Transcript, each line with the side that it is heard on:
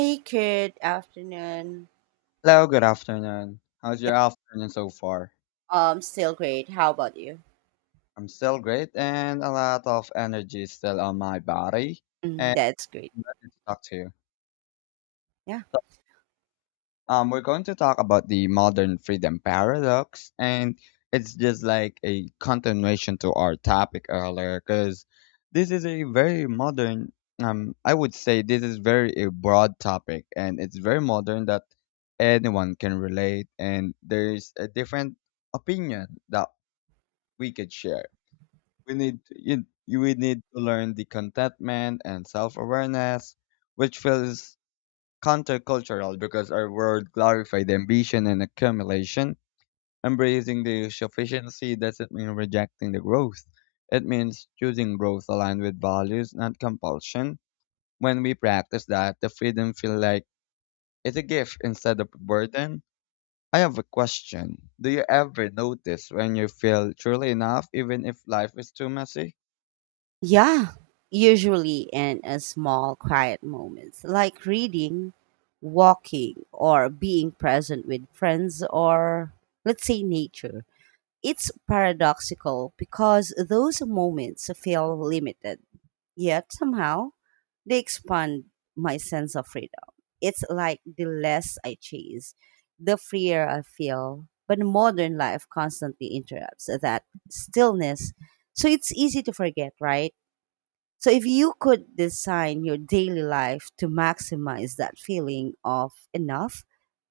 right: Hey, good afternoon.
left: Hello, good afternoon. How's
right: Yeah,
left: your afternoon so far?
right: Still great. How about you?
left: I'm still great and a lot of energy is still on my body
right: Mm,
left: and
right: that's great.
left: I'm ready to talk to you.
right: Yeah.
left: So, we're going to talk about the modern freedom paradox, and it's just like a continuation to our topic earlier because this is a very modern, I would say this is very a broad topic, and it's very modern that anyone can relate and there's a different opinion that we could share. We need to learn the contentment and self-awareness, which feels countercultural because our world glorified ambition and accumulation. Embracing the sufficiency doesn't mean rejecting the growth. It means choosing growth aligned with values, not compulsion. When we practice that, the freedom feels like it's a gift instead of a burden. I have a question. Do you ever notice when you feel truly enough, even if life is too messy?
right: Yeah. Usually in a small, quiet moments, like reading, walking, or being present with friends, or let's say nature. It's paradoxical because those moments feel limited. Yet somehow, they expand my sense of freedom. It's like the less I chase, the freer I feel. But modern life constantly interrupts that stillness. So it's easy to forget, right? So if you could design your daily life to maximize that feeling of enough,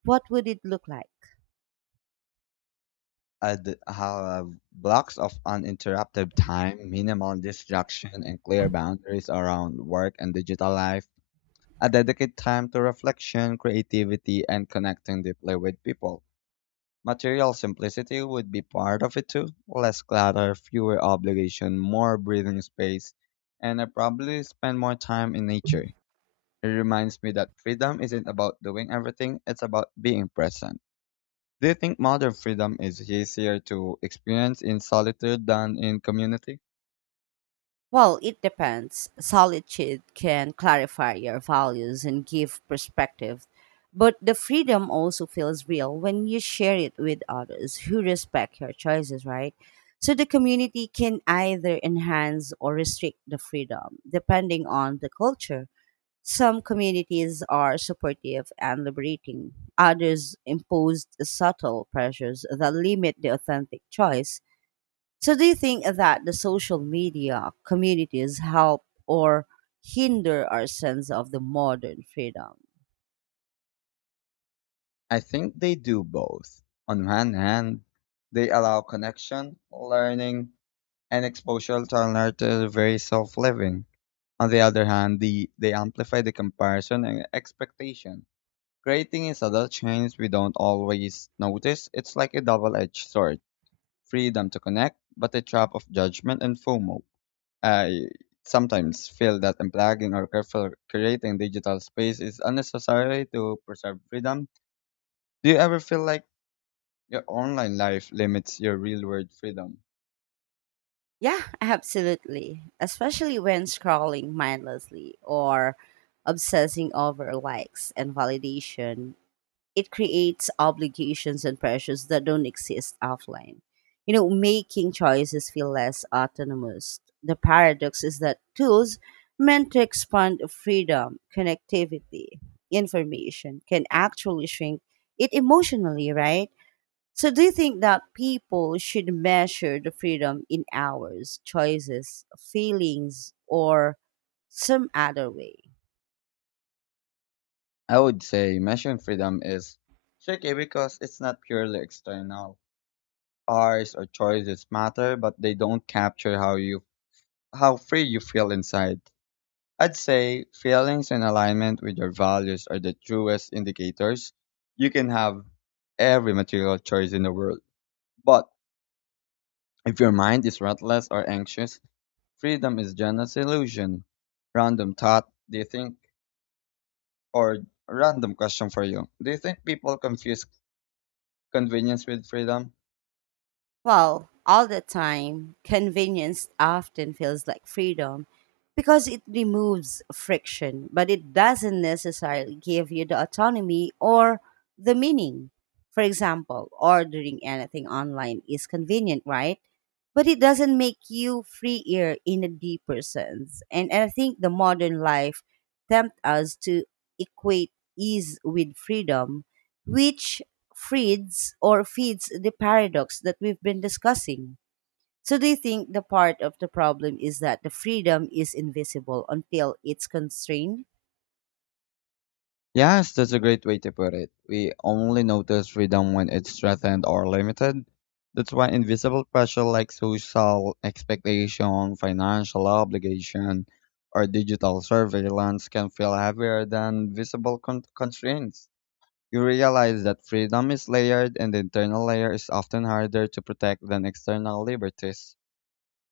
right: what would it look like?
left: I have blocks of uninterrupted time, minimal distraction, and clear boundaries around work and digital life. I dedicate time to reflection, creativity, and connecting deeply with people. Material simplicity would be part of it too. Less clutter, fewer obligation, more breathing space, and I probably spend more time in nature. It reminds me that freedom isn't about doing everything, it's about being present. Do you think modern freedom is easier to experience in solitude than in community?
right: Well, it depends. Solitude can clarify your values and give perspective, but the freedom also feels real when you share it with others who respect your choices, right? So the community can either enhance or restrict the freedom depending on the culture. Some communities are supportive and liberating, others impose subtle pressures that limit the authentic choice. So, do you think that the social media communities help or hinder our sense of the modern freedom?
left: I think they do both. On one hand, they allow connection, learning, and exposure to alternative ways of living. On the other hand, they amplify the comparison and expectation, creating a subtle change we don't always notice. It's like a double edged sword, freedom to connect, but a trap of judgment and FOMO. I sometimes feel that unplugging or careful creating digital space is unnecessary to preserve freedom. Do you ever feel like your online life limits your real world freedom?
right: Yeah, absolutely. Especially when scrolling mindlessly or obsessing over likes and validation. It creates obligations and pressures that don't exist offline. You know, making choices feel less autonomous. The paradox is that tools meant to expand freedom, connectivity, information can actually shrink it emotionally, right? So, do you think that people should measure the freedom in hours, choices, feelings, or some other way?
left: I would say measuring freedom is tricky because it's not purely external. Hours or choices matter, but they don't capture how free you feel inside. I'd say feelings in alignment with your values are the truest indicators. You can have every material choice in the world. But if your mind is restless or anxious, freedom is just an illusion. Random thought, do you think, or random question for you. Do you think people confuse convenience with freedom?
right: Well, all the time, convenience often feels like freedom because it removes friction, but it doesn't necessarily give you the autonomy or the meaning. For example, ordering anything online is convenient, right? But it doesn't make you freer in a deeper sense. And I think the modern life tempts us to equate ease with freedom, which feeds or feeds the paradox that we've been discussing. So do you think the part of the problem is that the freedom is invisible until it's constrained?
left: Yes, that's a great way to put it. We only notice freedom when it's threatened or limited. That's why invisible pressure like social expectation, financial obligation, or digital surveillance can feel heavier than visible constraints. You realize that freedom is layered and the internal layer is often harder to protect than external liberties.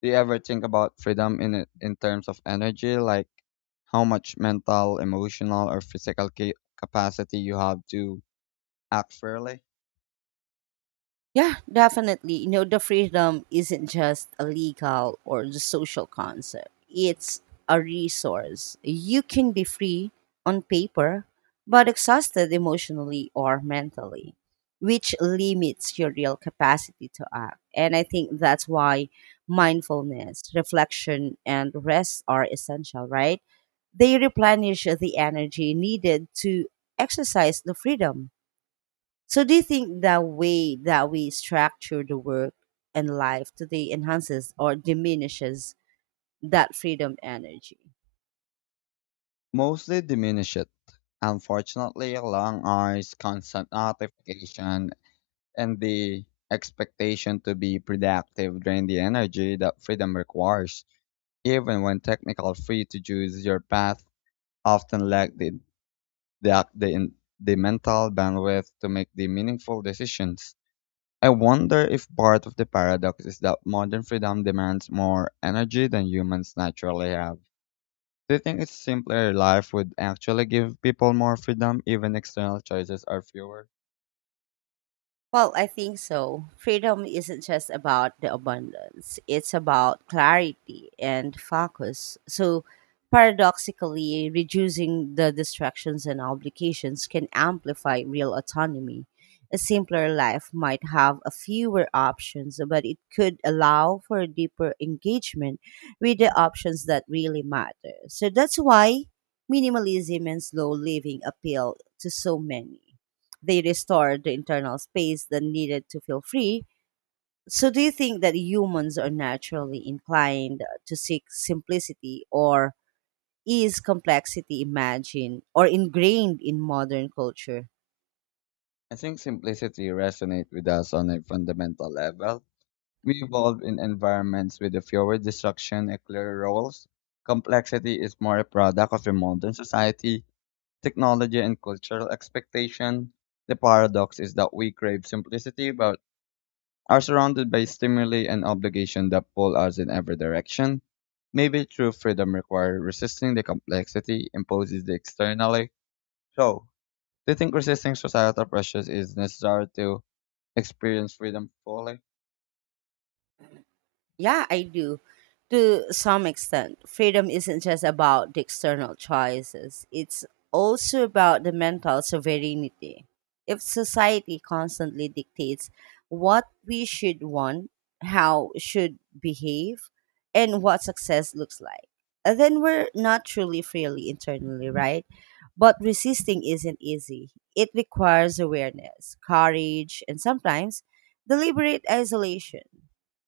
left: Do you ever think about freedom in terms of energy, like how much mental, emotional, or physical capacity you have to act fairly?
right: Yeah, definitely. You know, the freedom isn't just a legal or the social concept. It's a resource. You can be free on paper, but exhausted emotionally or mentally, which limits your real capacity to act. And I think that's why mindfulness, reflection, and rest are essential, right? They replenish the energy needed to exercise the freedom. So do you think the way that we structure the work and life today enhances or diminishes that freedom energy?
left: Mostly diminish it. Unfortunately, long hours, constant notification, and the expectation to be productive drain the energy that freedom requires. Even when technically free to choose your path, often lack the, the, in- the mental bandwidth to make the meaningful decisions. I wonder if part of the paradox is that modern freedom demands more energy than humans naturally have. Do you think a simpler life would actually give people more freedom, even external choices are fewer?
right: Well, I think so. Freedom isn't just about the abundance, it's about clarity and focus. So, paradoxically, reducing the distractions and obligations can amplify real autonomy. A simpler life might have a fewer options, but it could allow for a deeper engagement with the options that really matter. So, that's why minimalism and slow living appeal to so many, they restored the internal space that needed to feel free. So, do you think that humans are naturally inclined to seek simplicity, or is complexity imagined or ingrained in modern culture?
left: I think simplicity resonates with us on a fundamental level. We evolve in environments with a fewer distraction and clearer roles. Complexity is more a product of a modern society, technology and cultural expectation. The paradox is that we crave simplicity but are surrounded by stimuli and obligation that pull us in every direction. Maybe true freedom requires resisting the complexity imposes the externally. So, do you think resisting societal pressures is necessary to experience freedom fully?
right: Yeah, I do. To some extent, freedom isn't just about the external choices, it's also about the mental sovereignty. If society constantly dictates what we should want, how should behave, and what success looks like, then we're not truly freely internally, right? But resisting isn't easy. It requires awareness, courage, and sometimes deliberate isolation.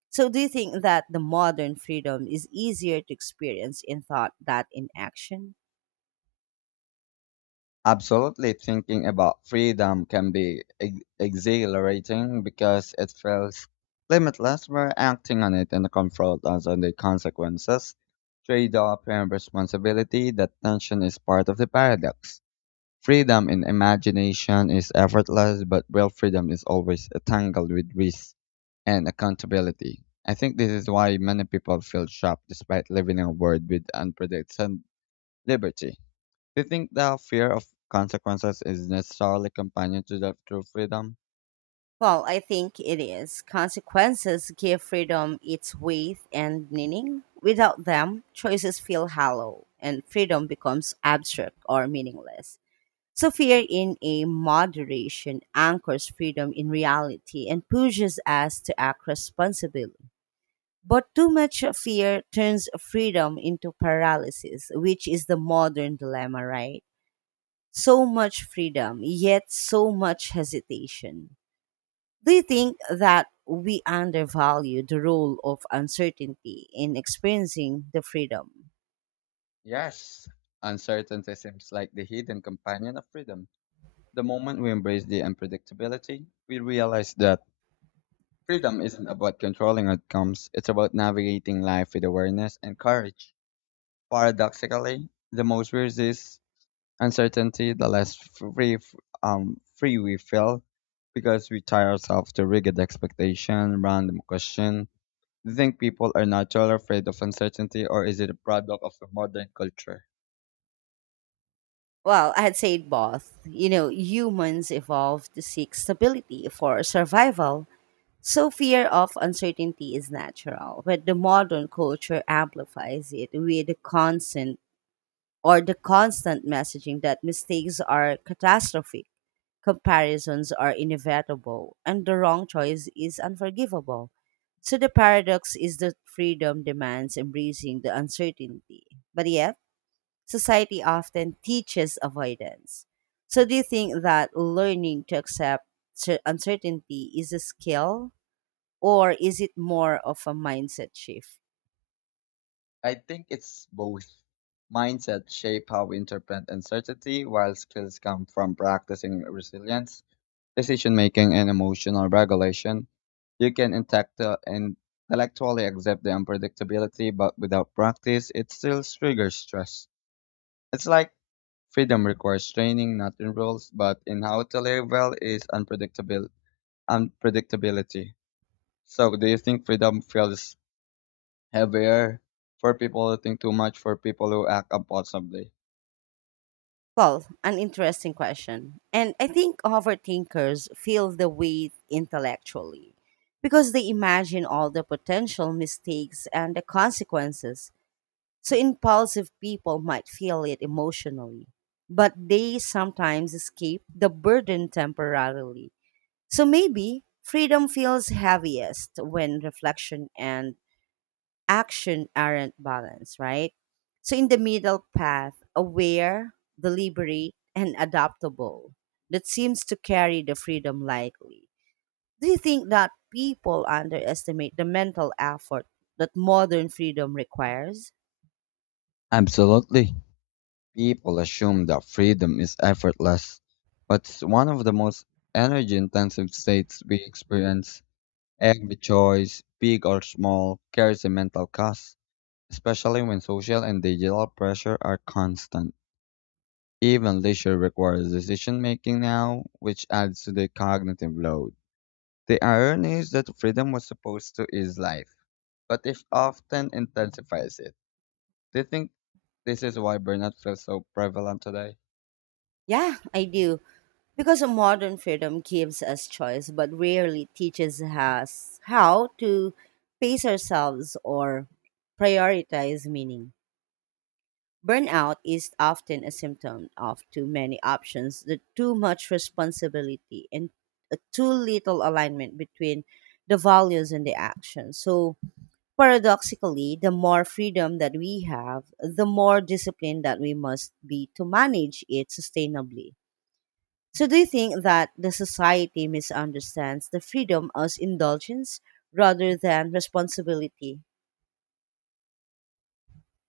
right: So, do you think that the modern freedom is easier to experience in thought than in action?
left: Absolutely, thinking about freedom can be exhilarating because it feels limitless. We're acting on it and confront us on the consequences, trade off, and responsibility. That tension is part of the paradox. Freedom in imagination is effortless, but real freedom is always tangled with risk and accountability. I think this is why many people feel trapped despite living in a world with unprecedented liberty. Do you think the fear of consequences is necessarily companion to the true freedom?
right: Well, I think it is. Consequences give freedom its weight and meaning. Without them, choices feel hollow and freedom becomes abstract or meaningless. So fear in a moderation anchors freedom in reality and pushes us to act responsibly. But too much fear turns freedom into paralysis, which is the modern dilemma, right? So much freedom, yet so much hesitation. Do you think that we undervalue the role of uncertainty in experiencing the freedom?
left: Yes, uncertainty seems like the hidden companion of freedom. The moment we embrace the unpredictability, we realize that freedom isn't about controlling outcomes, it's about navigating life with awareness and courage. Paradoxically, the most we resist uncertainty, the less free, free we feel because we tie ourselves to rigid expectation. Random question, do you think people are naturally afraid of uncertainty, or is it a product of a modern culture?
right: Well, I'd say both. You know, humans evolved to seek stability for survival. So, fear of uncertainty is natural, but the modern culture amplifies it with the constant messaging that mistakes are catastrophic, comparisons are inevitable, and the wrong choice is unforgivable. So, the paradox is that freedom demands embracing the uncertainty, but yet society often teaches avoidance. So, do you think that learning to accept uncertainty is a skill or is it more of a mindset shift?
left: I think it's both. Mindset shape how we interpret uncertainty, while skills come from practicing resilience, decision making, and emotional regulation. You can intellectually accept the unpredictability, but without practice, it still triggers stress. It's like freedom requires training, not in rules, but in how to live well is unpredictable unpredictability. So, do you think freedom feels heavier for people who think too much, for people who act impulsively?
right: Well, an interesting question. And I think overthinkers feel the weight intellectually because they imagine all the potential mistakes and the consequences. So impulsive people might feel it emotionally, but they sometimes escape the burden temporarily. So maybe freedom feels heaviest when reflection and action aren't balanced, right? So in the middle path, aware, deliberate, and adaptable, that seems to carry the freedom lightly. Do you think that people underestimate the mental effort that modern freedom requires?
left: Absolutely. People assume that freedom is effortless, but it's one of the most energy intensive states we experience. Every choice, big or small, carries a mental cost, especially when social and digital pressure are constant. Even leisure requires decision making now, which adds to the cognitive load. The irony is that freedom was supposed to ease life, but it often intensifies it. Do you think this is why burnout feels so prevalent today?
right: Yeah, I do. Because modern freedom gives us choice but rarely teaches us how to pace ourselves or prioritize meaning. Burnout is often a symptom of too many options, the too much responsibility, and too little alignment between the values and the action. So, paradoxically, the more freedom that we have, the more discipline that we must be to manage it sustainably. So, do you think that the society misunderstands the freedom as indulgence rather than responsibility?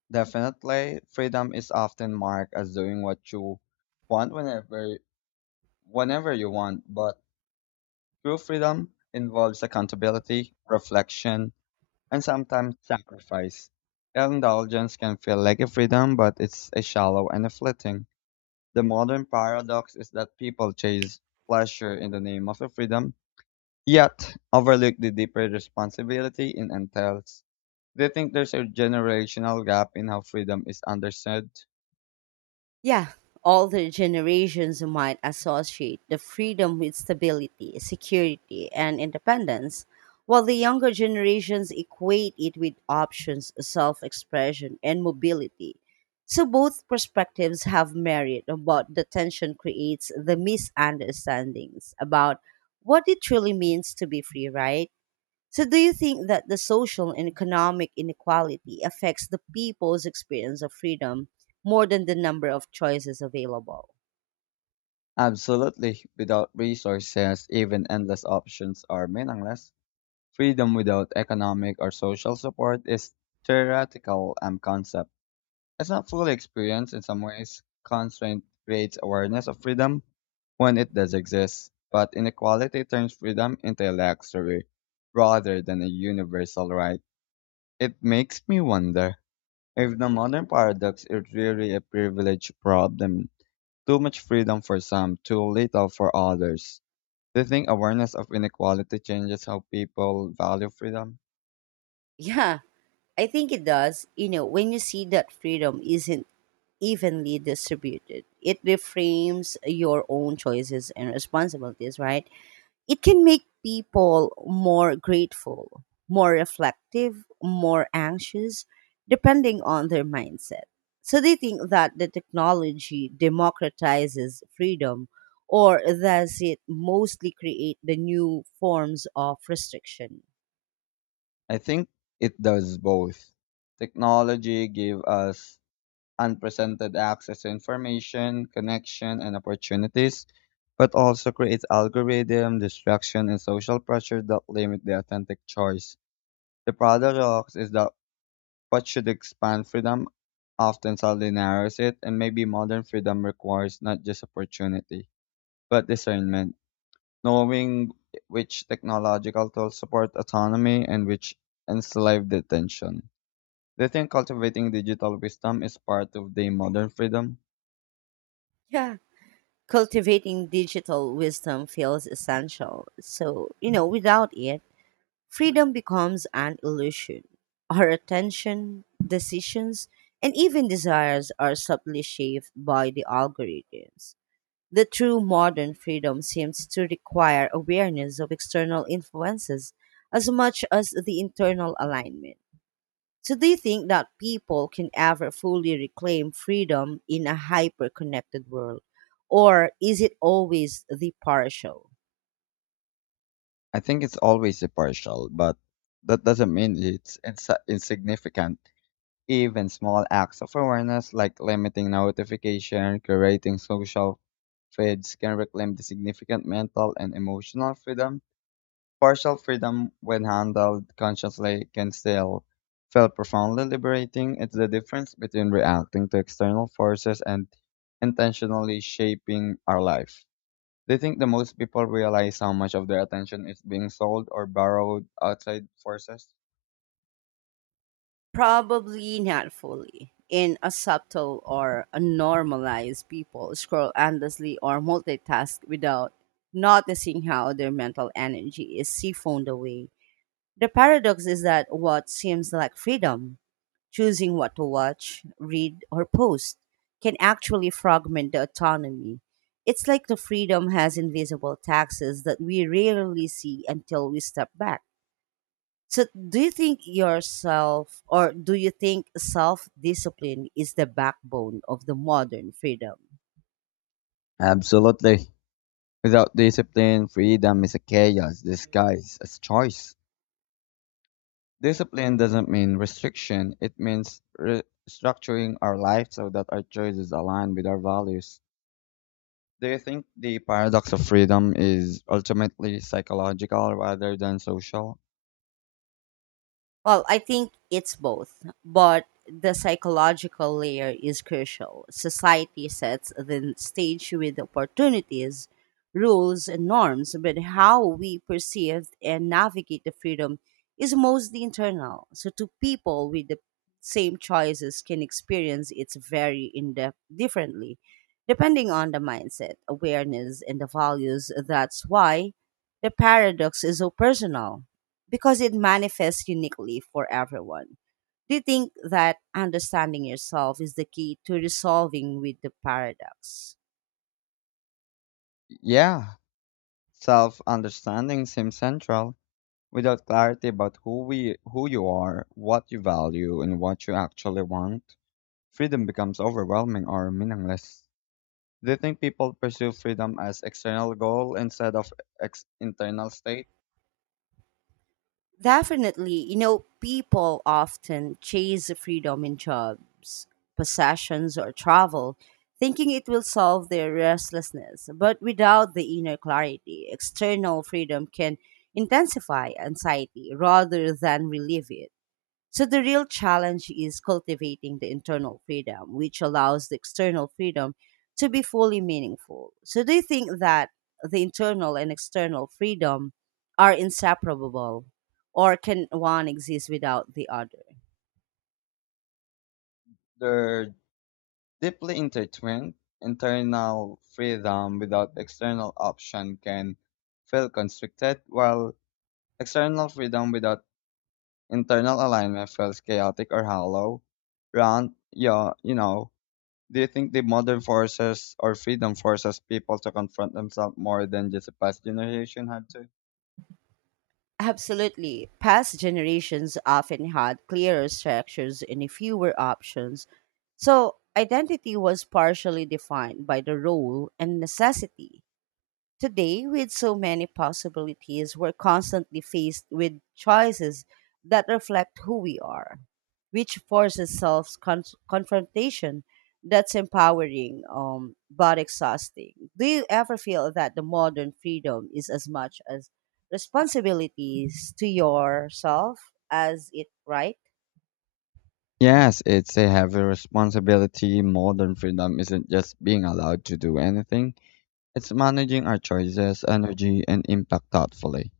left: Definitely, freedom is often marked as doing what you want whenever you want, but true freedom involves accountability, reflection, and sometimes sacrifice. Indulgence can feel like a freedom, but it's a shallow and a fleeting. The modern paradox is that people chase pleasure in the name of a freedom, yet overlook the deeper responsibility it entails. Do you think there's a generational gap in how freedom is understood?
right: Yeah, older generations might associate the freedom with stability, security, and independence, while the younger generations equate it with options, self expression, and mobility. So both perspectives have merit, but the tension creates the misunderstandings about what it truly means to be free, right? So, do you think that the social and economic inequality affects the people's experience of freedom more than the number of choices available?
left: Absolutely. Without resources, even endless options are meaningless. Freedom without economic or social support is theoretical and concept. It's not fully experienced in some ways. Constraint creates awareness of freedom when it does exist, but inequality turns freedom into a luxury rather than a universal right. It makes me wonder if the modern paradox is really a privilege problem. Too much freedom for some, too little for others. Do you think awareness of inequality changes how people value freedom?
right: Yeah, I think it does. You know, when you see that freedom isn't evenly distributed, it reframes your own choices and responsibilities, right? It can make people more grateful, more reflective, more anxious, depending on their mindset. So they think that the technology democratizes freedom, or does it mostly create the new forms of restriction?
left: I think it does both. Technology gives us unprecedented access to information, connection, and opportunities, but also creates algorithm, distraction, and social pressure that limit the authentic choice. The paradox is that what should expand freedom often sadly narrows it, and maybe modern freedom requires not just opportunity, but discernment, knowing which technological tools support autonomy and which enslave detention. Do you think cultivating digital wisdom is part of the modern freedom?
right: Yeah. Cultivating digital wisdom feels essential. So, you know, without it, freedom becomes an illusion. Our attention, decisions, and even desires are subtly shaped by the algorithms. The true modern freedom seems to require awareness of external influences as much as the internal alignment. So, do you think that people can ever fully reclaim freedom in a hyper connected world? Or is it always the partial?
left: I think it's always a partial, but that doesn't mean it's insignificant. Even small acts of awareness like limiting notification, curating social feeds can reclaim the significant mental and emotional freedom. Partial freedom, when handled consciously, can still feel profoundly liberating. It's the difference between reacting to external forces and intentionally shaping our life. Do you think the most people realize how much of their attention is being sold or borrowed outside forces?
right: Probably not fully. In a subtle or a normalized, people scroll endlessly or multitask without noticing how their mental energy is siphoned away. The paradox is that what seems like freedom, choosing what to watch, read, or post, can actually fragment the autonomy. It's like the freedom has invisible taxes that we rarely see until we step back. So, do you think self discipline is the backbone of the modern freedom?
left: Absolutely. Without discipline, freedom is a chaos disguised as choice. Discipline doesn't mean restriction, it means restructuring our life so that our choices align with our values. Do you think the paradox of freedom is ultimately psychological rather than social?
right: Well, I think it's both, but the psychological layer is crucial. Society sets the stage with opportunities, rules, and norms, but how we perceive and navigate the freedom is mostly internal. So, two people with the same choices can experience it very in depth differently, depending on the mindset, awareness, and the values. That's why the paradox is so personal because it manifests uniquely for everyone. Do you think that understanding yourself is the key to resolving with the paradox?
left: Yeah, self understanding seems central. Without clarity about who you are, what you value, and what you actually want, freedom becomes overwhelming or meaningless. Do you think people pursue freedom as external goal instead of internal state?
right: Definitely, you know, people often chase freedom in jobs, possessions, or travel, thinking it will solve their restlessness. But without the inner clarity, external freedom can intensify anxiety rather than relieve it. So the real challenge is cultivating the internal freedom, which allows the external freedom to be fully meaningful. So do you think that the internal and external freedom are inseparable, or can one exist without the other?
left: They're deeply intertwined. Internal freedom without external option can feel constricted, while external freedom without internal alignment feels chaotic or hollow. Round, yeah, you know, do you think the modern forces or freedom forces people to confront themselves more than just the past generation had to?
right: Absolutely. Past generations often had clearer structures and fewer options. So identity was partially defined by the role and necessity. Today, with so many possibilities, we're constantly faced with choices that reflect who we are, which forces self confrontation that's empowering, but exhausting. Do you ever feel that the modern freedom is as much as responsibilities to yourself as it right?
left: Yes, it's a heavy responsibility. Modern freedom isn't just being allowed to do anything, it's managing our choices, energy, and impact thoughtfully.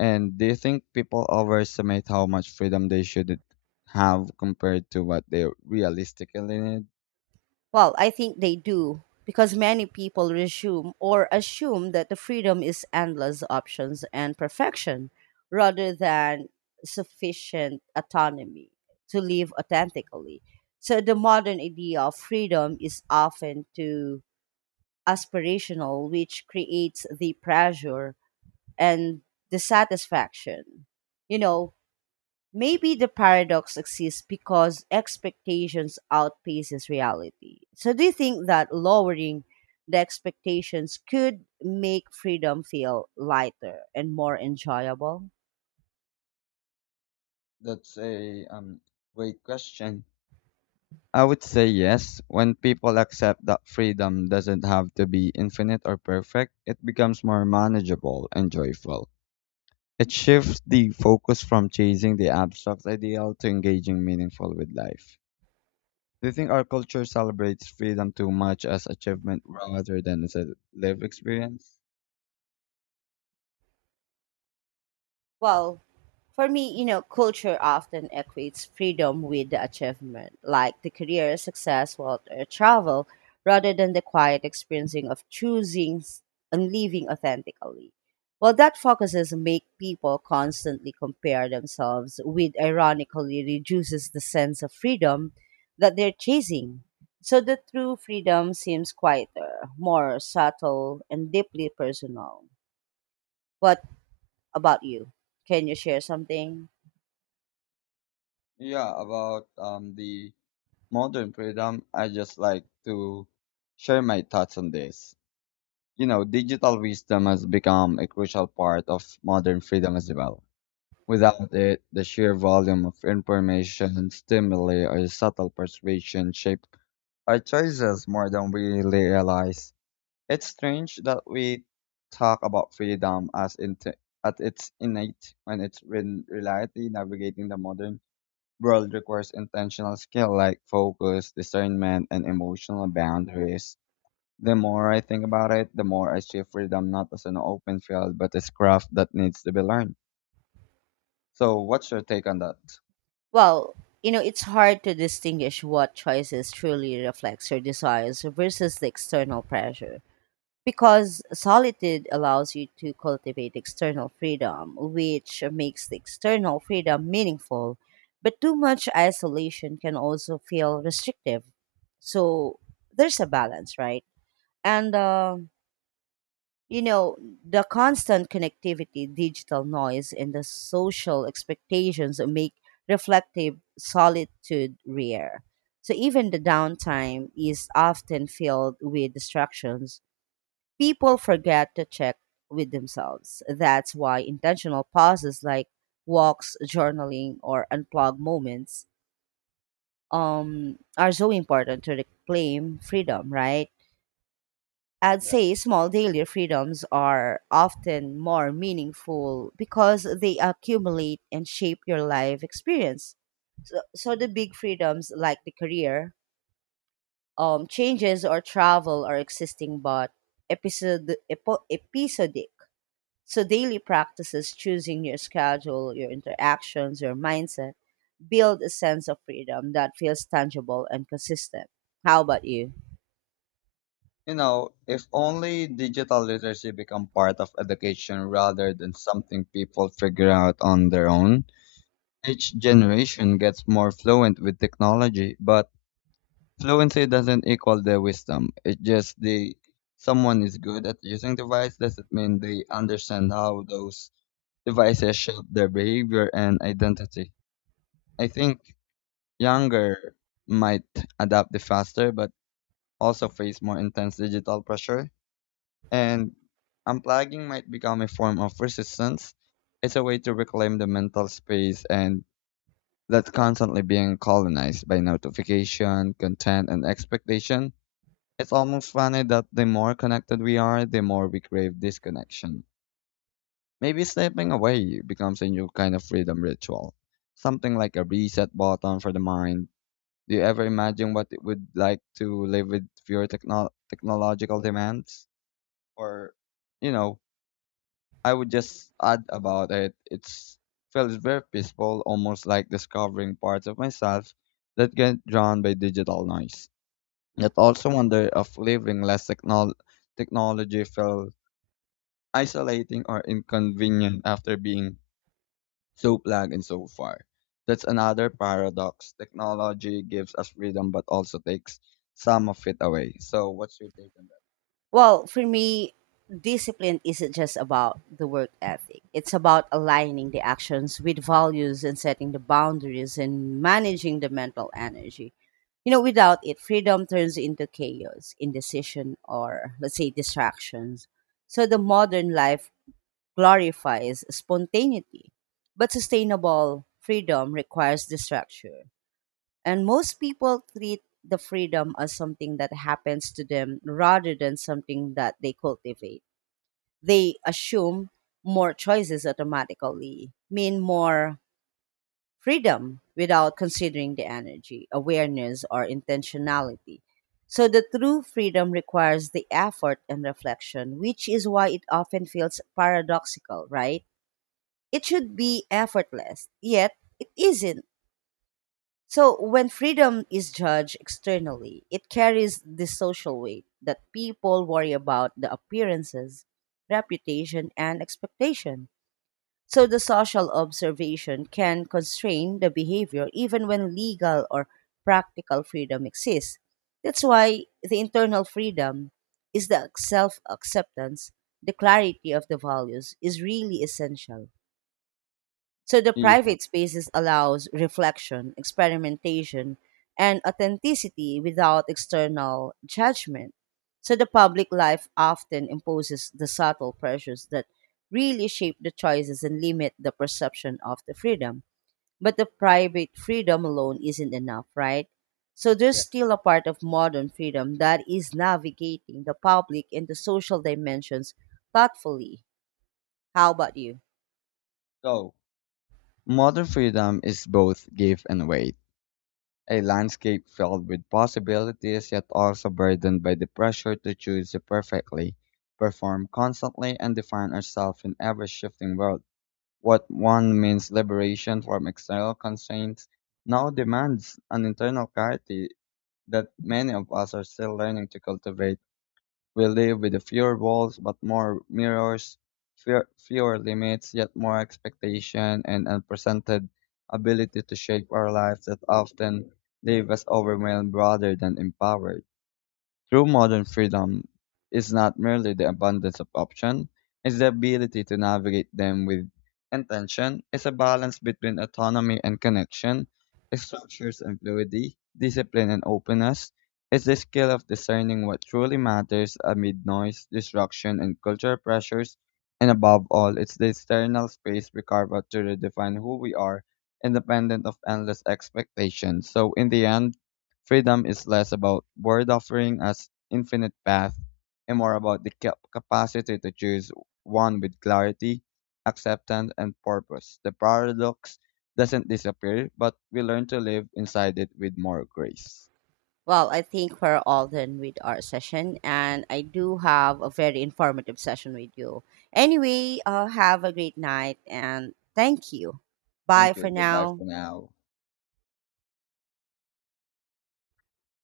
left: And do you think people overestimate how much freedom they should have compared to what they realistically need?
right: Well, I think they do because many people resume or assume that the freedom is endless options and perfection rather than sufficient autonomy to live authentically. So the modern idea of freedom is often too aspirational, which creates the pressure and dissatisfaction. You know, maybe the paradox exists because expectations outpaces reality. So do you think that lowering the expectations could make freedom feel lighter and more enjoyable?
left: That's a great question. I would say yes. When people accept that freedom doesn't have to be infinite or perfect, it becomes more manageable and joyful. It shifts the focus from chasing the abstract ideal to engaging meaningful with life. Do you think our culture celebrates freedom too much as achievement rather than as a lived experience?
right: Well, for me, you know, culture often equates freedom with the achievement, like the career, success, wealth, or travel, rather than the quiet experiencing of choosing and living authentically. Well, that focuses make people constantly compare themselves with ironically reduces the sense of freedom that they're chasing. So the true freedom seems quieter, more subtle, and deeply personal. What about you? Can you share something?
left: Yeah, about the modern freedom, I just like to share my thoughts on this. You know, digital wisdom has become a crucial part of modern freedom as well. Without it, the sheer volume of information, stimuli, or subtle persuasion shape our choices more than we realize. It's strange that we talk about freedom as into at its innate when it's in reality navigating the modern world requires intentional skill like focus, discernment, and emotional boundaries. The more I think about it, the more I see freedom not as an open field, but as craft that needs to be learned. So, what's your take on that?
right: Well, you know, it's hard to distinguish what choices truly reflects your desires versus the external pressure. Because solitude allows you to cultivate external freedom, which makes the external freedom meaningful. But too much isolation can also feel restrictive. So there's a balance, right? And you know, the constant connectivity, digital noise, and the social expectations make reflective solitude rare. So even the downtime is often filled with distractions. People forget to check with themselves. That's why intentional pauses like walks, journaling, or unplugged moments are so important to reclaim freedom, right? I'd
left: Yeah.
right: say small daily freedoms are often more meaningful because they accumulate and shape your life experience. So the big freedoms like the career, changes or travel are existing but episodic. So daily practices, choosing your schedule, your interactions, your mindset, build a sense of freedom that feels tangible and consistent. How about you?
left: You know, if only digital literacy become part of education rather than something people figure out on their own, each generation gets more fluent with technology, but fluency doesn't equal their wisdom. It just the someone is good at using device doesn't mean they understand how those devices shape their behavior and identity. I think younger might adapt the faster, but also face more intense digital pressure. And unplugging might become a form of resistance. It's a way to reclaim the mental space and that's constantly being colonized by notification, content, and expectation. It's almost funny that the more connected we are, the more we crave disconnection. Maybe stepping away becomes a new kind of freedom ritual, something like a reset button for the mind. Do you ever imagine what it would like to live with fewer technological demands? Or, you know, I would just add about it. It's felt very peaceful, almost like discovering parts of myself that get drawn by digital noise.
right: Yeah.
left: Yet also wonder if living less technology felt isolating or inconvenient after being so plug and so far. That's another paradox. Technology gives us freedom but also takes some of it away. So what's your take on that?
right: Well, for me, discipline isn't just about the work ethic. It's about aligning the actions with values and setting the boundaries and managing the mental energy. You know, without it, freedom turns into chaos, indecision, or let's say distractions. So the modern life glorifies spontaneity, but sustainable freedom requires the structure. And most people treat the freedom as something that happens to them rather than something that they cultivate. They assume more choices automatically, mean more freedom without considering the energy, awareness, or intentionality. So the true freedom requires the effort and reflection, which is why it often feels paradoxical, right? It should be effortless, yet it isn't. So when freedom is judged externally, it carries this social weight that people worry about the appearances, reputation, and expectation. So the social observation can constrain the behavior even when legal or practical freedom exists. That's why the internal freedom is the self acceptance, the clarity of the values is really essential. So the
left: Yeah.
right: private spaces allows reflection, experimentation, and authenticity without external judgment. So the public life often imposes the subtle pressures that really shape the choices and limit the perception of the freedom. But the private freedom alone isn't enough, right? So there's
left: Yeah.
right: still a part of modern freedom that is navigating the public and the social dimensions thoughtfully. How about you?
left: So modern freedom is both give and wait. A landscape filled with possibilities yet also burdened by the pressure to choose perfectly, perform constantly and define ourselves in ever shifting world. What one means liberation from external constraints now demands an internal clarity that many of us are still learning to cultivate. We live with fewer walls but more mirrors, fewer limits, yet more expectation and unprecedented ability to shape our lives that often leave us overwhelmed rather than empowered. True modern freedom is not merely the abundance of options, it's the ability to navigate them with intention. It's a balance between autonomy and connection, structures and fluidity, discipline and openness. It's the skill of discerning what truly matters amid noise, distraction, and cultural pressures. And above all, it's the external space we carve out to redefine who we are, independent of endless expectations. So, in the end, freedom is less about word offering as infinite path and more about the capacity to choose one with clarity, acceptance, and purpose. The paradox doesn't disappear, but we learn to live inside it with more grace.
right: Well, I think we're all done with our session, and I do have a very informative session with you. Anyway, have a great night and thank you. Bye
left: Thank
right: for
left: you. Goodbye
right: now.
left: for now.